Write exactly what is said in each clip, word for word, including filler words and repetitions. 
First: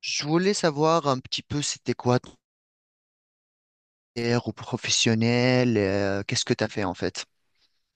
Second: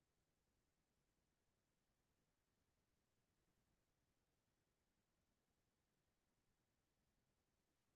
Je voulais savoir un petit peu c'était quoi ton carrière au professionnel, euh, qu'est-ce que tu as fait en fait?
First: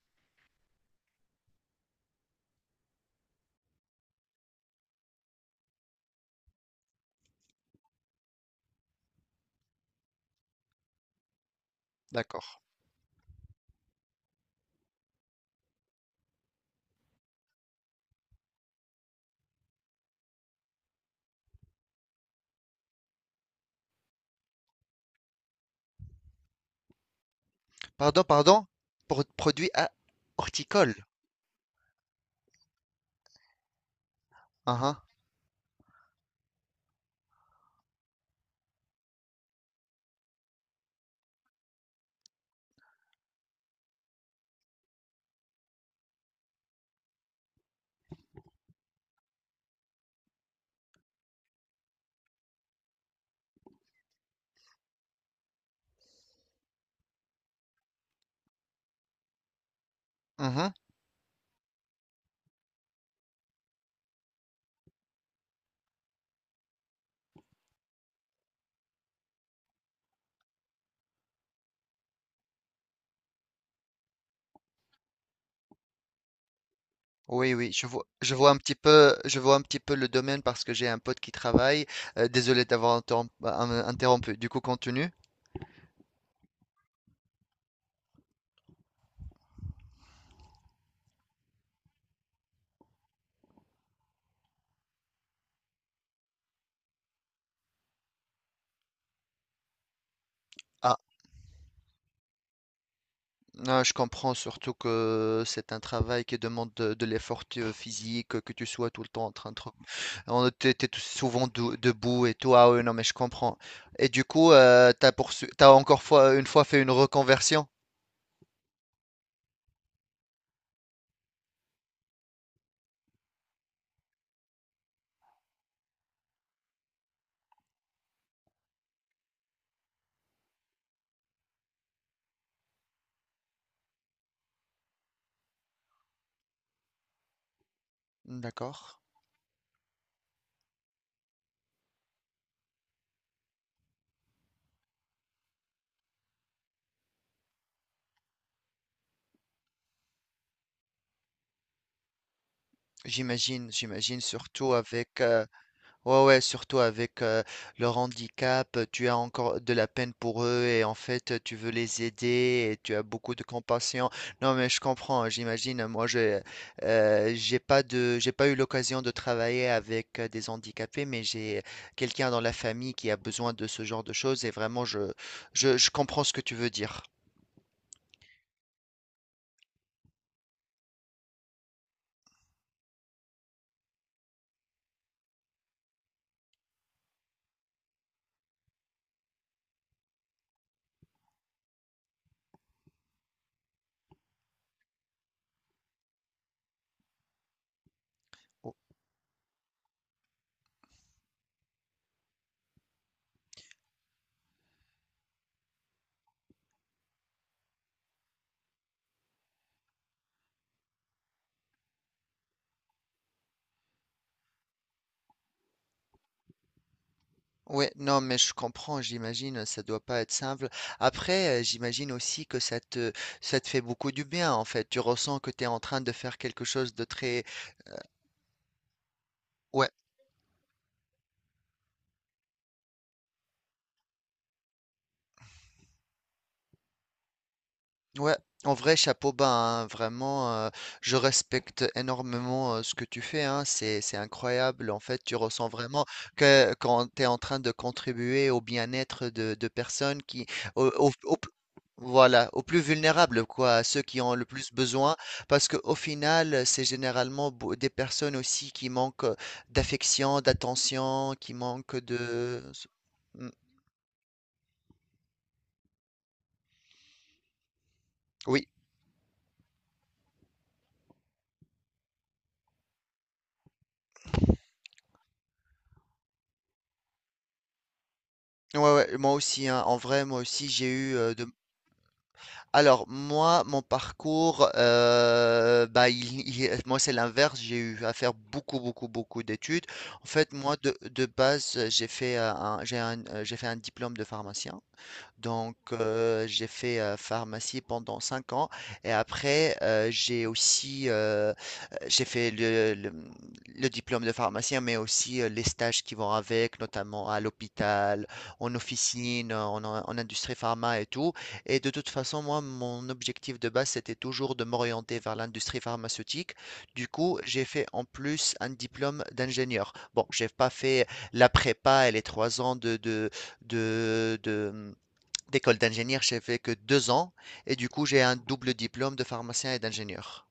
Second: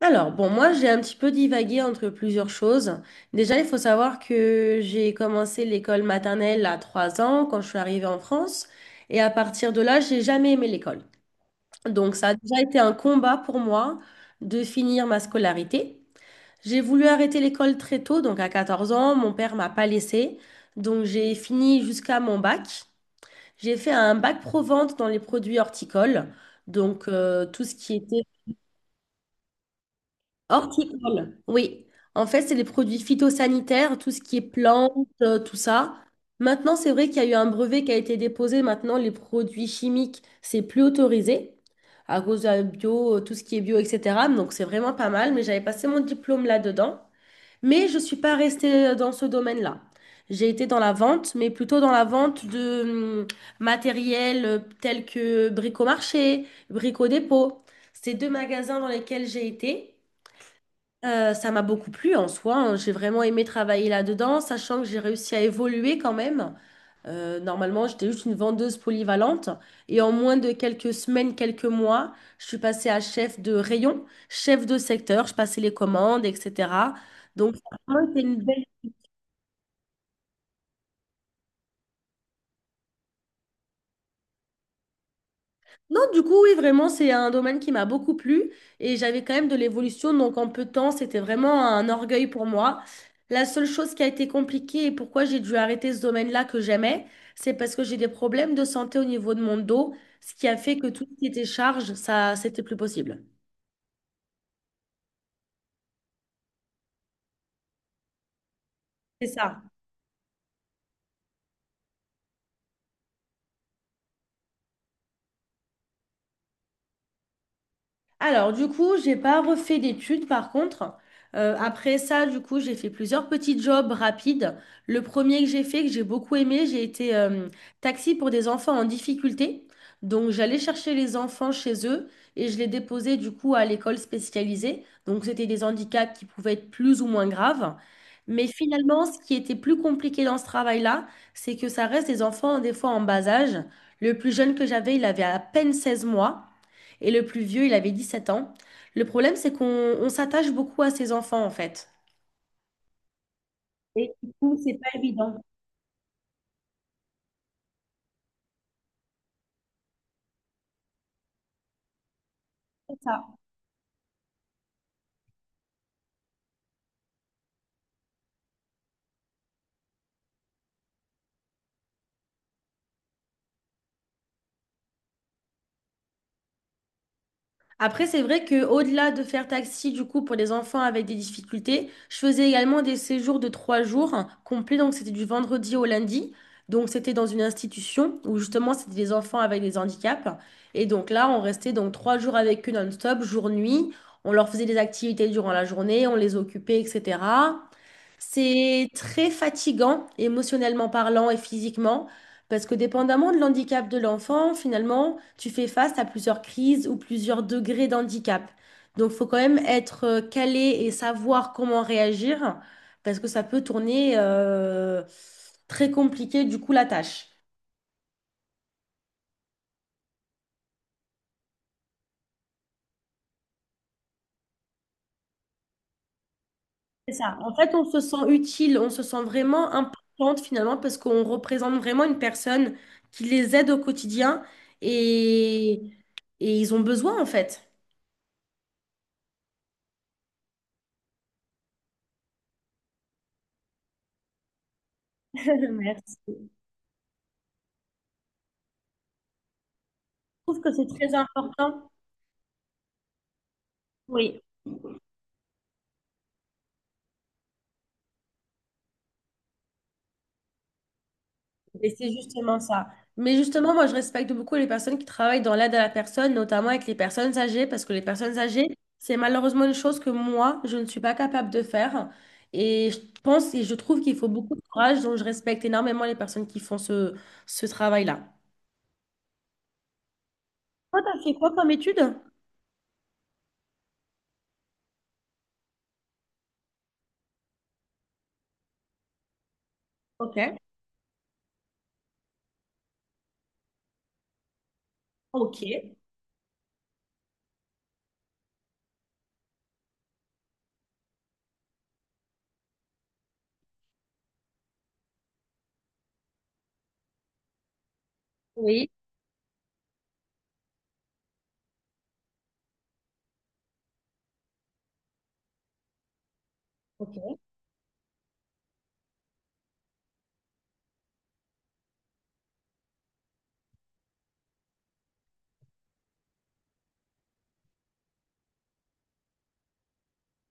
Alors, bon, moi, j'ai un petit peu divagué entre plusieurs choses. Déjà, il faut savoir que j'ai commencé l'école maternelle à trois ans quand je suis arrivée en France. Et à partir de là, j'ai jamais aimé l'école. Donc, ça a D'accord. déjà été un combat pour moi de finir ma scolarité. J'ai voulu arrêter l'école très tôt, donc à quatorze ans, mon père m'a pas laissée. Donc, j'ai fini jusqu'à mon bac. J'ai fait un bac pro-vente dans les produits horticoles. Donc, euh, tout ce qui était Pardon, pardon, pour produit à horticole. horticole, oui. En fait, c'est les produits phytosanitaires, tout ce qui est Uhum, plantes, euh, tout ça. Maintenant, c'est vrai qu'il y a eu un brevet qui a été déposé. Maintenant, les produits chimiques, c'est plus autorisé à cause de la bio, euh, tout ce qui est bio, et cetera. Donc, c'est vraiment pas mal. Mais j'avais passé mon diplôme là-dedans. Mais je ne suis pas restée euh, dans ce domaine-là. J'ai été dans la vente, mais plutôt dans la vente de hum, matériel euh, tel que Bricomarché, Brico Dépôt. C'est deux magasins dans lesquels j'ai été. uhum. Euh, ça m'a beaucoup plu en soi, hein. J'ai vraiment aimé travailler là-dedans, sachant que j'ai réussi à évoluer quand même. Euh, normalement, j'étais juste une vendeuse polyvalente. Et en moins de quelques semaines, quelques mois, je suis passée à chef de rayon, chef de secteur. Je passais les commandes, et cetera. Oui, Donc, ça oui, a je vois, vraiment été je une vois un belle. petit peu, je vois un petit peu le domaine parce que j'ai un pote qui travaille. Euh, désolé d'avoir interrom- euh, interrompu. Du coup, continue. Non, du coup, oui, vraiment, c'est un domaine qui m'a beaucoup plu et j'avais quand même de l'évolution. Donc, en peu de temps, c'était vraiment un orgueil pour moi. La seule chose qui a été compliquée et pourquoi j'ai dû arrêter ce domaine-là que j'aimais, c'est parce que j'ai des problèmes de santé au niveau de mon dos, ce qui a fait que tout ce qui était charge, ça, c'était plus possible. Ah, je comprends surtout que c'est un travail qui demande de, de l'effort euh, physique, que tu sois tout le temps C'est en train de... ça. te- On t'es, t'es tout- souvent dou- debout et tout. Ah oui, non, mais je comprends. Et du coup, euh, t'as poursu- t'as encore fois, une fois fait une reconversion? Alors, du coup, j'ai pas refait d'études par contre. Euh, après ça, du coup, j'ai fait plusieurs petits jobs rapides. Le premier que j'ai fait, que j'ai beaucoup aimé, j'ai été euh, taxi pour des enfants en difficulté. Donc, j'allais chercher les enfants chez eux et je les déposais du coup à l'école spécialisée. Donc, c'était des handicaps qui pouvaient être plus ou moins graves. Mais D'accord. finalement, ce qui était plus compliqué dans ce travail-là, c'est que ça reste des enfants des fois en bas âge. Le plus jeune que j'avais, il avait à peine seize mois. Et le plus vieux, il avait dix sept ans. Le problème, c'est qu'on on s'attache beaucoup à ses enfants, en fait. J'imagine, Et j'imagine du coup, surtout c'est pas avec... évident. euh, Ouais, ouais, surtout avec euh, leur handicap, tu as encore de la peine pour eux et en fait tu veux les aider et tu C'est as ça. beaucoup de compassion. Non, mais je comprends, j'imagine. Moi, je euh, j'ai pas de j'ai pas eu l'occasion de travailler avec euh, des handicapés, mais j'ai quelqu'un dans la famille qui a besoin de ce genre de choses et vraiment je je, je comprends ce que tu veux dire. Après, c'est vrai que au-delà de faire taxi, du coup, pour les enfants avec des difficultés, je faisais également des séjours de trois jours, hein, complets. Donc, c'était du vendredi au lundi. Donc, c'était dans une institution où justement, c'était des enfants avec des handicaps. Et donc là, on restait donc trois jours avec eux non-stop, jour-nuit. On leur faisait des activités durant la journée, on les occupait, et cetera. C'est très fatigant, émotionnellement parlant et physiquement, parce que dépendamment de l'handicap de l'enfant, finalement, tu fais face à plusieurs crises ou plusieurs degrés d'handicap. Donc, il faut quand même être euh, calé et savoir comment réagir, parce que ça peut tourner euh, très compliqué, du coup, la tâche. Ouais, non, mais je comprends, j'imagine, ça doit pas être simple. Après, euh, j'imagine aussi que ça te, ça te fait beaucoup du bien, en fait. Tu ressens que tu es en train de faire quelque chose de C'est ça. très, En fait, on se sent utile, on se sent vraiment ouais. importante finalement parce qu'on représente vraiment une personne qui les aide au quotidien et, et ils ont besoin en fait. Ouais, en vrai, chapeau bas, hein, vraiment, euh, je respecte énormément euh, ce que tu fais, hein, c'est, c'est incroyable. En fait, tu ressens vraiment Merci. Je que quand tu es en train de contribuer au bien-être de, de personnes qui, trouve que c'est au, très au- au important. voilà, aux plus vulnérables, quoi, à ceux qui ont Oui. le plus besoin, parce qu'au final, c'est généralement beau- des personnes aussi qui manquent euh, d'affection, d'attention, qui Et manquent c'est justement de... ça. Mais Mm. justement, moi, je respecte beaucoup les personnes qui travaillent dans l'aide à la personne, notamment avec les personnes âgées, parce que les personnes âgées, Oui, c'est malheureusement une chose que moi, je ne suis pas capable de faire. Et je pense et je trouve qu'il faut beaucoup de courage, donc je respecte énormément les personnes qui font ce, ce travail-là. ouais, ouais, moi aussi, hein, en vrai, moi aussi, j'ai Toi, eu t'as fait euh, de quoi comme étude? Alors, moi, mon parcours, euh, bah, il- il- moi, c'est l'inverse. J'ai eu à faire beaucoup, beaucoup, beaucoup d'études. En Ok. fait, moi, de, de base, j'ai fait euh, un, j'ai un- euh, j'ai fait un diplôme de pharmacien. Donc, Ok. euh, j'ai fait euh, pharmacie pendant cinq ans et après, euh, j'ai aussi euh, j'ai fait le, le- le diplôme de pharmacien, mais aussi euh, les stages qui vont avec, notamment à l'hôpital, en Oui. officine, en, en- industrie pharma et tout. Et de toute façon, moi, mon objectif de base, c'était toujours de m'orienter vers l'industrie pharmaceutique. Du Ok. coup, j'ai fait en plus un diplôme d'ingénieur. Bon, j'ai pas fait la prépa et les trois ans de, de, de, de, d'école d'ingénieur, j'ai fait que deux ans et du coup j'ai un double diplôme de pharmacien et d'ingénieur.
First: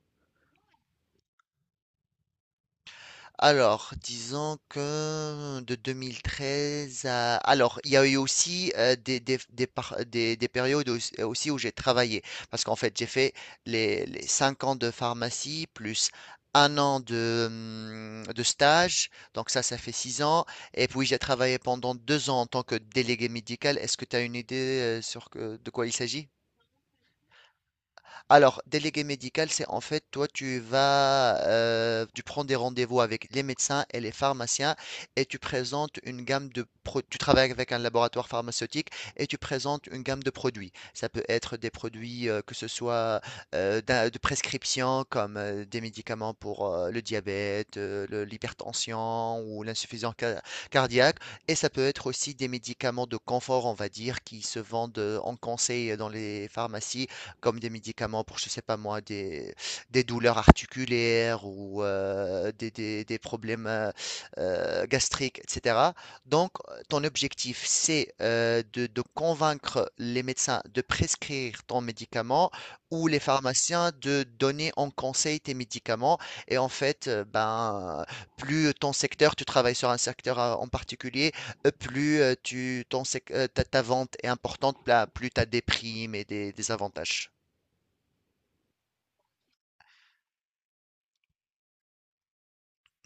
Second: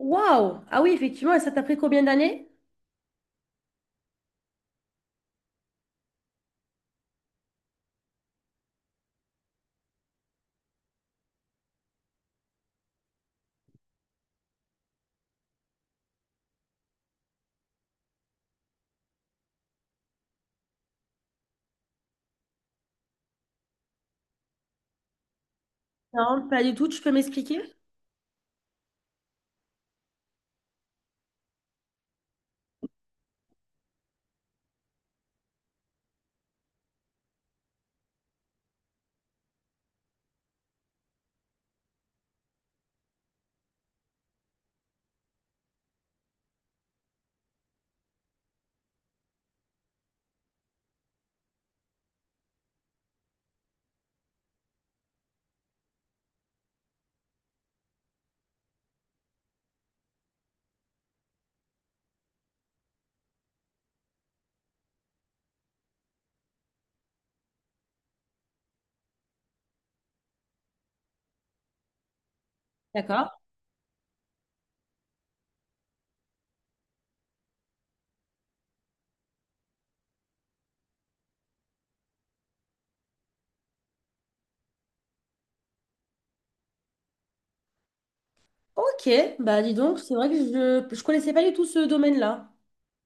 Waouh! Ah oui, effectivement, et ça t'a pris combien d'années? Alors, disons que de deux mille treize à... Alors, il y a eu aussi euh, des, des, des par- des- des périodes aussi aussi où j'ai travaillé. Parce qu'en fait, j'ai fait les, les cinq ans de pharmacie plus un an de, hum, de stage. Donc ça, ça fait six ans. Et puis, j'ai travaillé pendant deux ans en tant que délégué médical. Est-ce que tu as une idée euh, sur que- de quoi il s'agit? Non, pas du tout, tu peux m'expliquer? Alors, délégué médical, c'est en fait, toi, tu vas, euh, tu prends des rendez-vous avec les médecins et les pharmaciens et tu présentes une gamme de pro- tu travailles avec un laboratoire pharmaceutique et tu présentes une gamme de produits. Ça peut être des produits euh, que ce soit euh, d'un- de prescription comme euh, des médicaments pour euh, le diabète, euh, le- l'hypertension ou l'insuffisance ca- cardiaque et ça peut être aussi des médicaments de confort, on va dire, qui se vendent euh, en conseil euh, dans les pharmacies comme des médicaments pour, je sais pas moi, des, des douleurs articulaires ou euh, des, des- des problèmes euh, euh, gastriques, et cetera. Donc, ton objectif, c'est euh, de, de convaincre les médecins de prescrire ton médicament ou les D'accord. pharmaciens de donner en conseil tes médicaments. Et en fait, euh, ben, plus ton secteur, tu travailles sur un secteur euh, en particulier, euh, plus euh, tu, ton sec- euh, ta, ta vente est importante, là, plus tu as des primes et des des avantages. Ok, bah dis donc, c'est vrai que je ne connaissais pas du tout ce domaine-là.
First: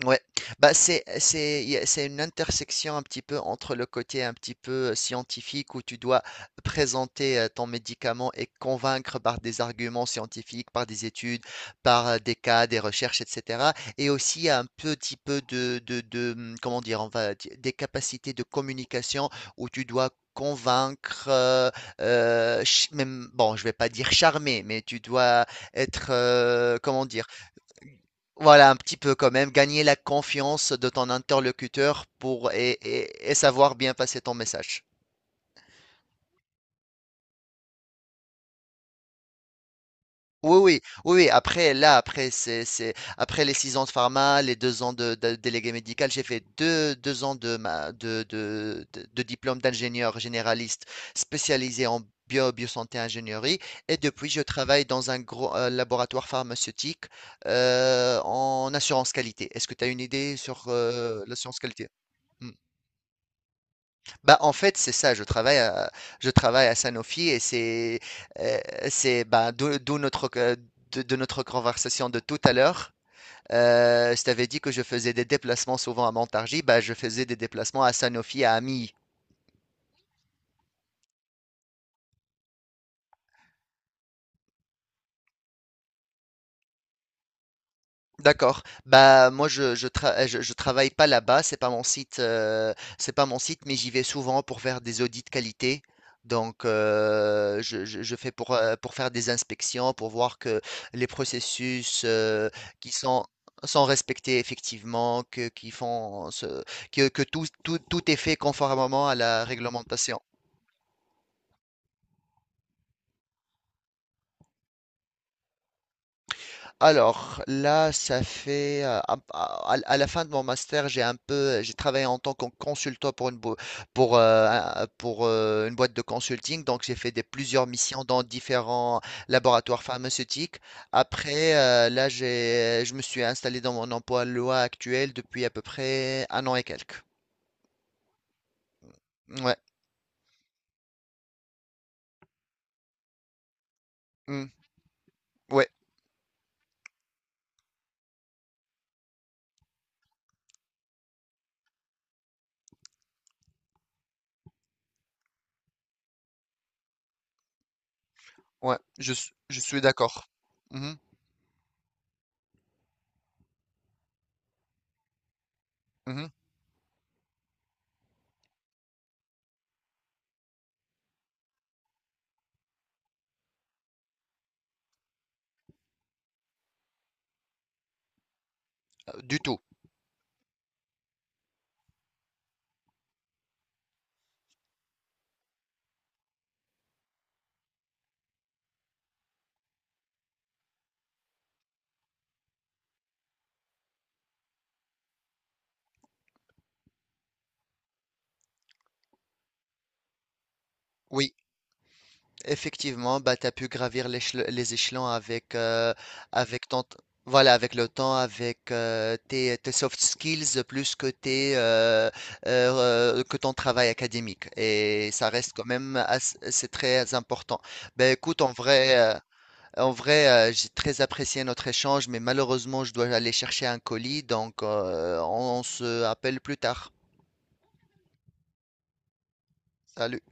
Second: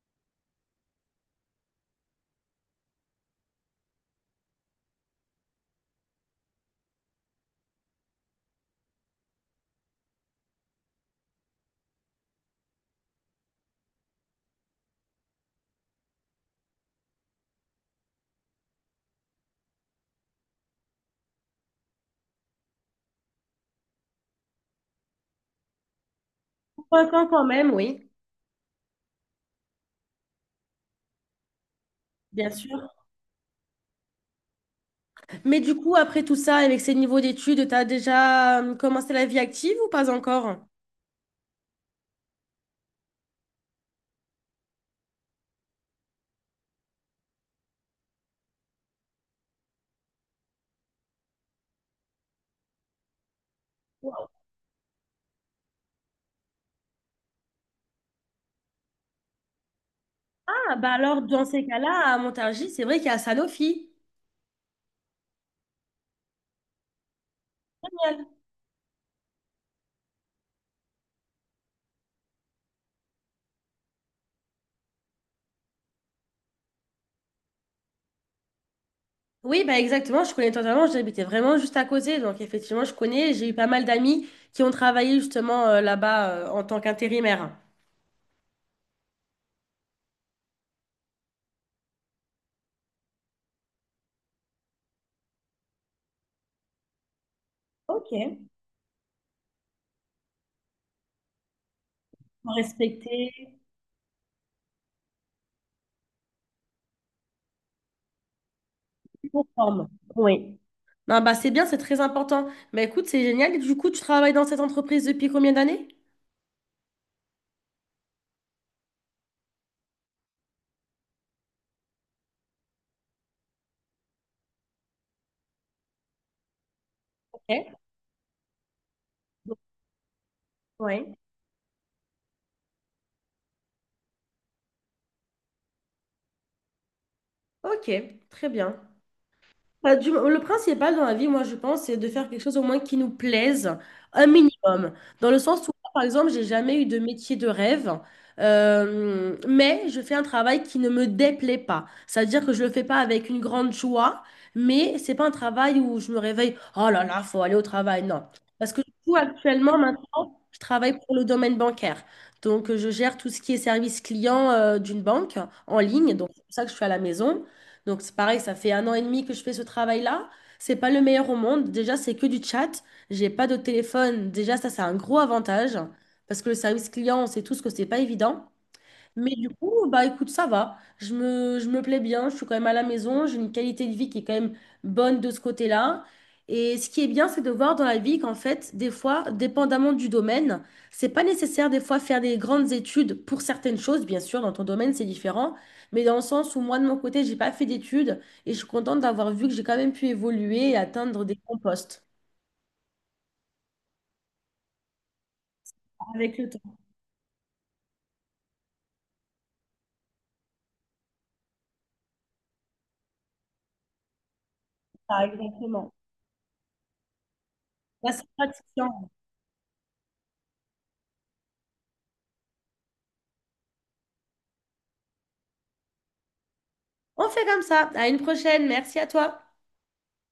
Ouais, bah, c'est c'est y a c'est une intersection un petit peu entre le côté un petit peu scientifique où tu dois présenter euh, ton médicament et convaincre par des arguments scientifiques, par des études, par euh, des cas, des recherches, et cetera. Et aussi un petit peu de, de, de, hum, comment dire, on va dire, des capacités de communication où tu dois convaincre, euh, euh, ch- même, bon, je vais pas dire charmer, mais tu dois être, euh, comment Convaincant dire, quand même, oui, voilà, un petit peu quand même, gagner la confiance de ton interlocuteur bien pour et, sûr. et- et savoir bien passer ton message. Mais du coup, après tout ça, avec ces niveaux d'études, tu as déjà euh, commencé la vie active ou pas encore? Oui, oui, oui, oui. Après, là, après, c'est, c'est, après les six ans de pharma, les deux ans de, de- délégué médical, j'ai fait deux, deux ans de, ma, de, de, de- de diplôme d'ingénieur généraliste spécialisé en bio, biosanté ingénierie. Et depuis, je travaille dans un gros euh, laboratoire pharmaceutique euh, en assurance qualité. Est-ce que tu as une idée sur Ah, bah alors, euh, dans l'assurance ces qualité? cas-là, à Hmm. Montargis, c'est vrai qu'il y a Sanofi. Bah, en fait, c'est ça, je travaille à, je travaille à Sanofi et c'est, Génial. euh, c'est, bah, d'où d'où notre, euh, de, de notre conversation de tout à l'heure. Euh, je t'avais dit que je faisais des déplacements souvent à Montargis, bah, je faisais des déplacements à Sanofi, à Ami. Oui, bah exactement, je connais totalement, j'habitais vraiment juste à côté, donc effectivement, je connais, j'ai eu pas mal d'amis qui ont travaillé justement euh, là-bas euh, en tant qu'intérimaire. D'accord. Bah moi je je, tra- euh, je je travaille pas là-bas, c'est pas mon site euh, c'est pas mon site, mais j'y vais souvent pour faire des audits qualité. Donc euh, je, je- Ok. je fais pour euh, pour faire des inspections, pour voir que les processus euh, Pour qui sont respecter sont respectés effectivement, que qui font ce- que, que tout, tout tout est fait conformément à la conforme. réglementation. Oui. Non, bah c'est bien, c'est très important. Bah écoute, c'est génial. Et du coup, tu travailles dans cette entreprise depuis combien d'années? Alors là, ça fait euh, à, à- à la fin de mon master, j'ai un peu, j'ai travaillé en tant que consultant pour une bo- pour euh, un- pour euh, une boîte de consulting. Donc j'ai fait des plusieurs Ok. missions dans différents laboratoires pharmaceutiques. Oui. Après, euh, là, j'ai, je me suis installé dans mon emploi loi actuel depuis à peu près un an et quelques. Ok, très bien. Ouais, Bah, du- le principal dans la vie, moi, je pense, c'est de faire quelque chose au moins qui nous plaise, un mm, minimum. Dans le sens ouais, où, par exemple, j'ai jamais eu de métier de rêve, euh, mais je fais un travail qui ne me déplaît pas. C'est-à-dire que je le fais pas avec une grande joie, mais c'est pas un travail où je me réveille, oh là là, faut aller au travail. Non. Parce ouais. que du Je, coup, suis- je actuellement, suis d'accord. maintenant, je travaille Mhm, pour le domaine bancaire. Donc, euh, je gère tout ce qui est service client, euh, d'une banque en ligne. mhm, Donc, c'est pour ça que je suis à la maison. Donc c'est pareil, ça fait un an et demi que je fais ce travail-là. C'est pas le meilleur au monde. Déjà, c'est que du chat. J'ai pas de téléphone. Déjà, ça, c'est un gros avantage parce que le service client, on sait tous que c'est pas évident. euh, Mais Du du tout. coup, bah écoute, ça va. Je me, je me plais bien, je suis quand même à la maison, j'ai une qualité de vie qui est quand même bonne de ce côté-là. Et ce qui est bien, c'est de voir dans la vie qu'en fait, des fois, dépendamment du domaine, c'est pas nécessaire des fois faire des grandes études pour certaines choses, bien sûr, dans ton domaine, c'est différent, mais dans le sens où moi, de mon côté, j'ai pas fait d'études et je suis contente d'avoir vu que j'ai quand même pu évoluer et atteindre Oui. des bons postes. Effectivement, bah, tu as pu gravir l'échel- les échelons avec, euh, Avec le avec temps, ton, voilà, avec le temps, avec euh, tes, tes soft skills, plus que, tes, euh, euh, euh, que ton travail académique. Et ah, ça reste quand même exactement. assez- c'est très important. Là, Ben, c'est écoute, en pratique. vrai, euh, en vrai euh, j'ai très apprécié notre échange, mais malheureusement, je dois aller chercher un colis, donc euh, on on se appelle plus tard. On fait comme ça. À une prochaine. Merci à toi. Salut.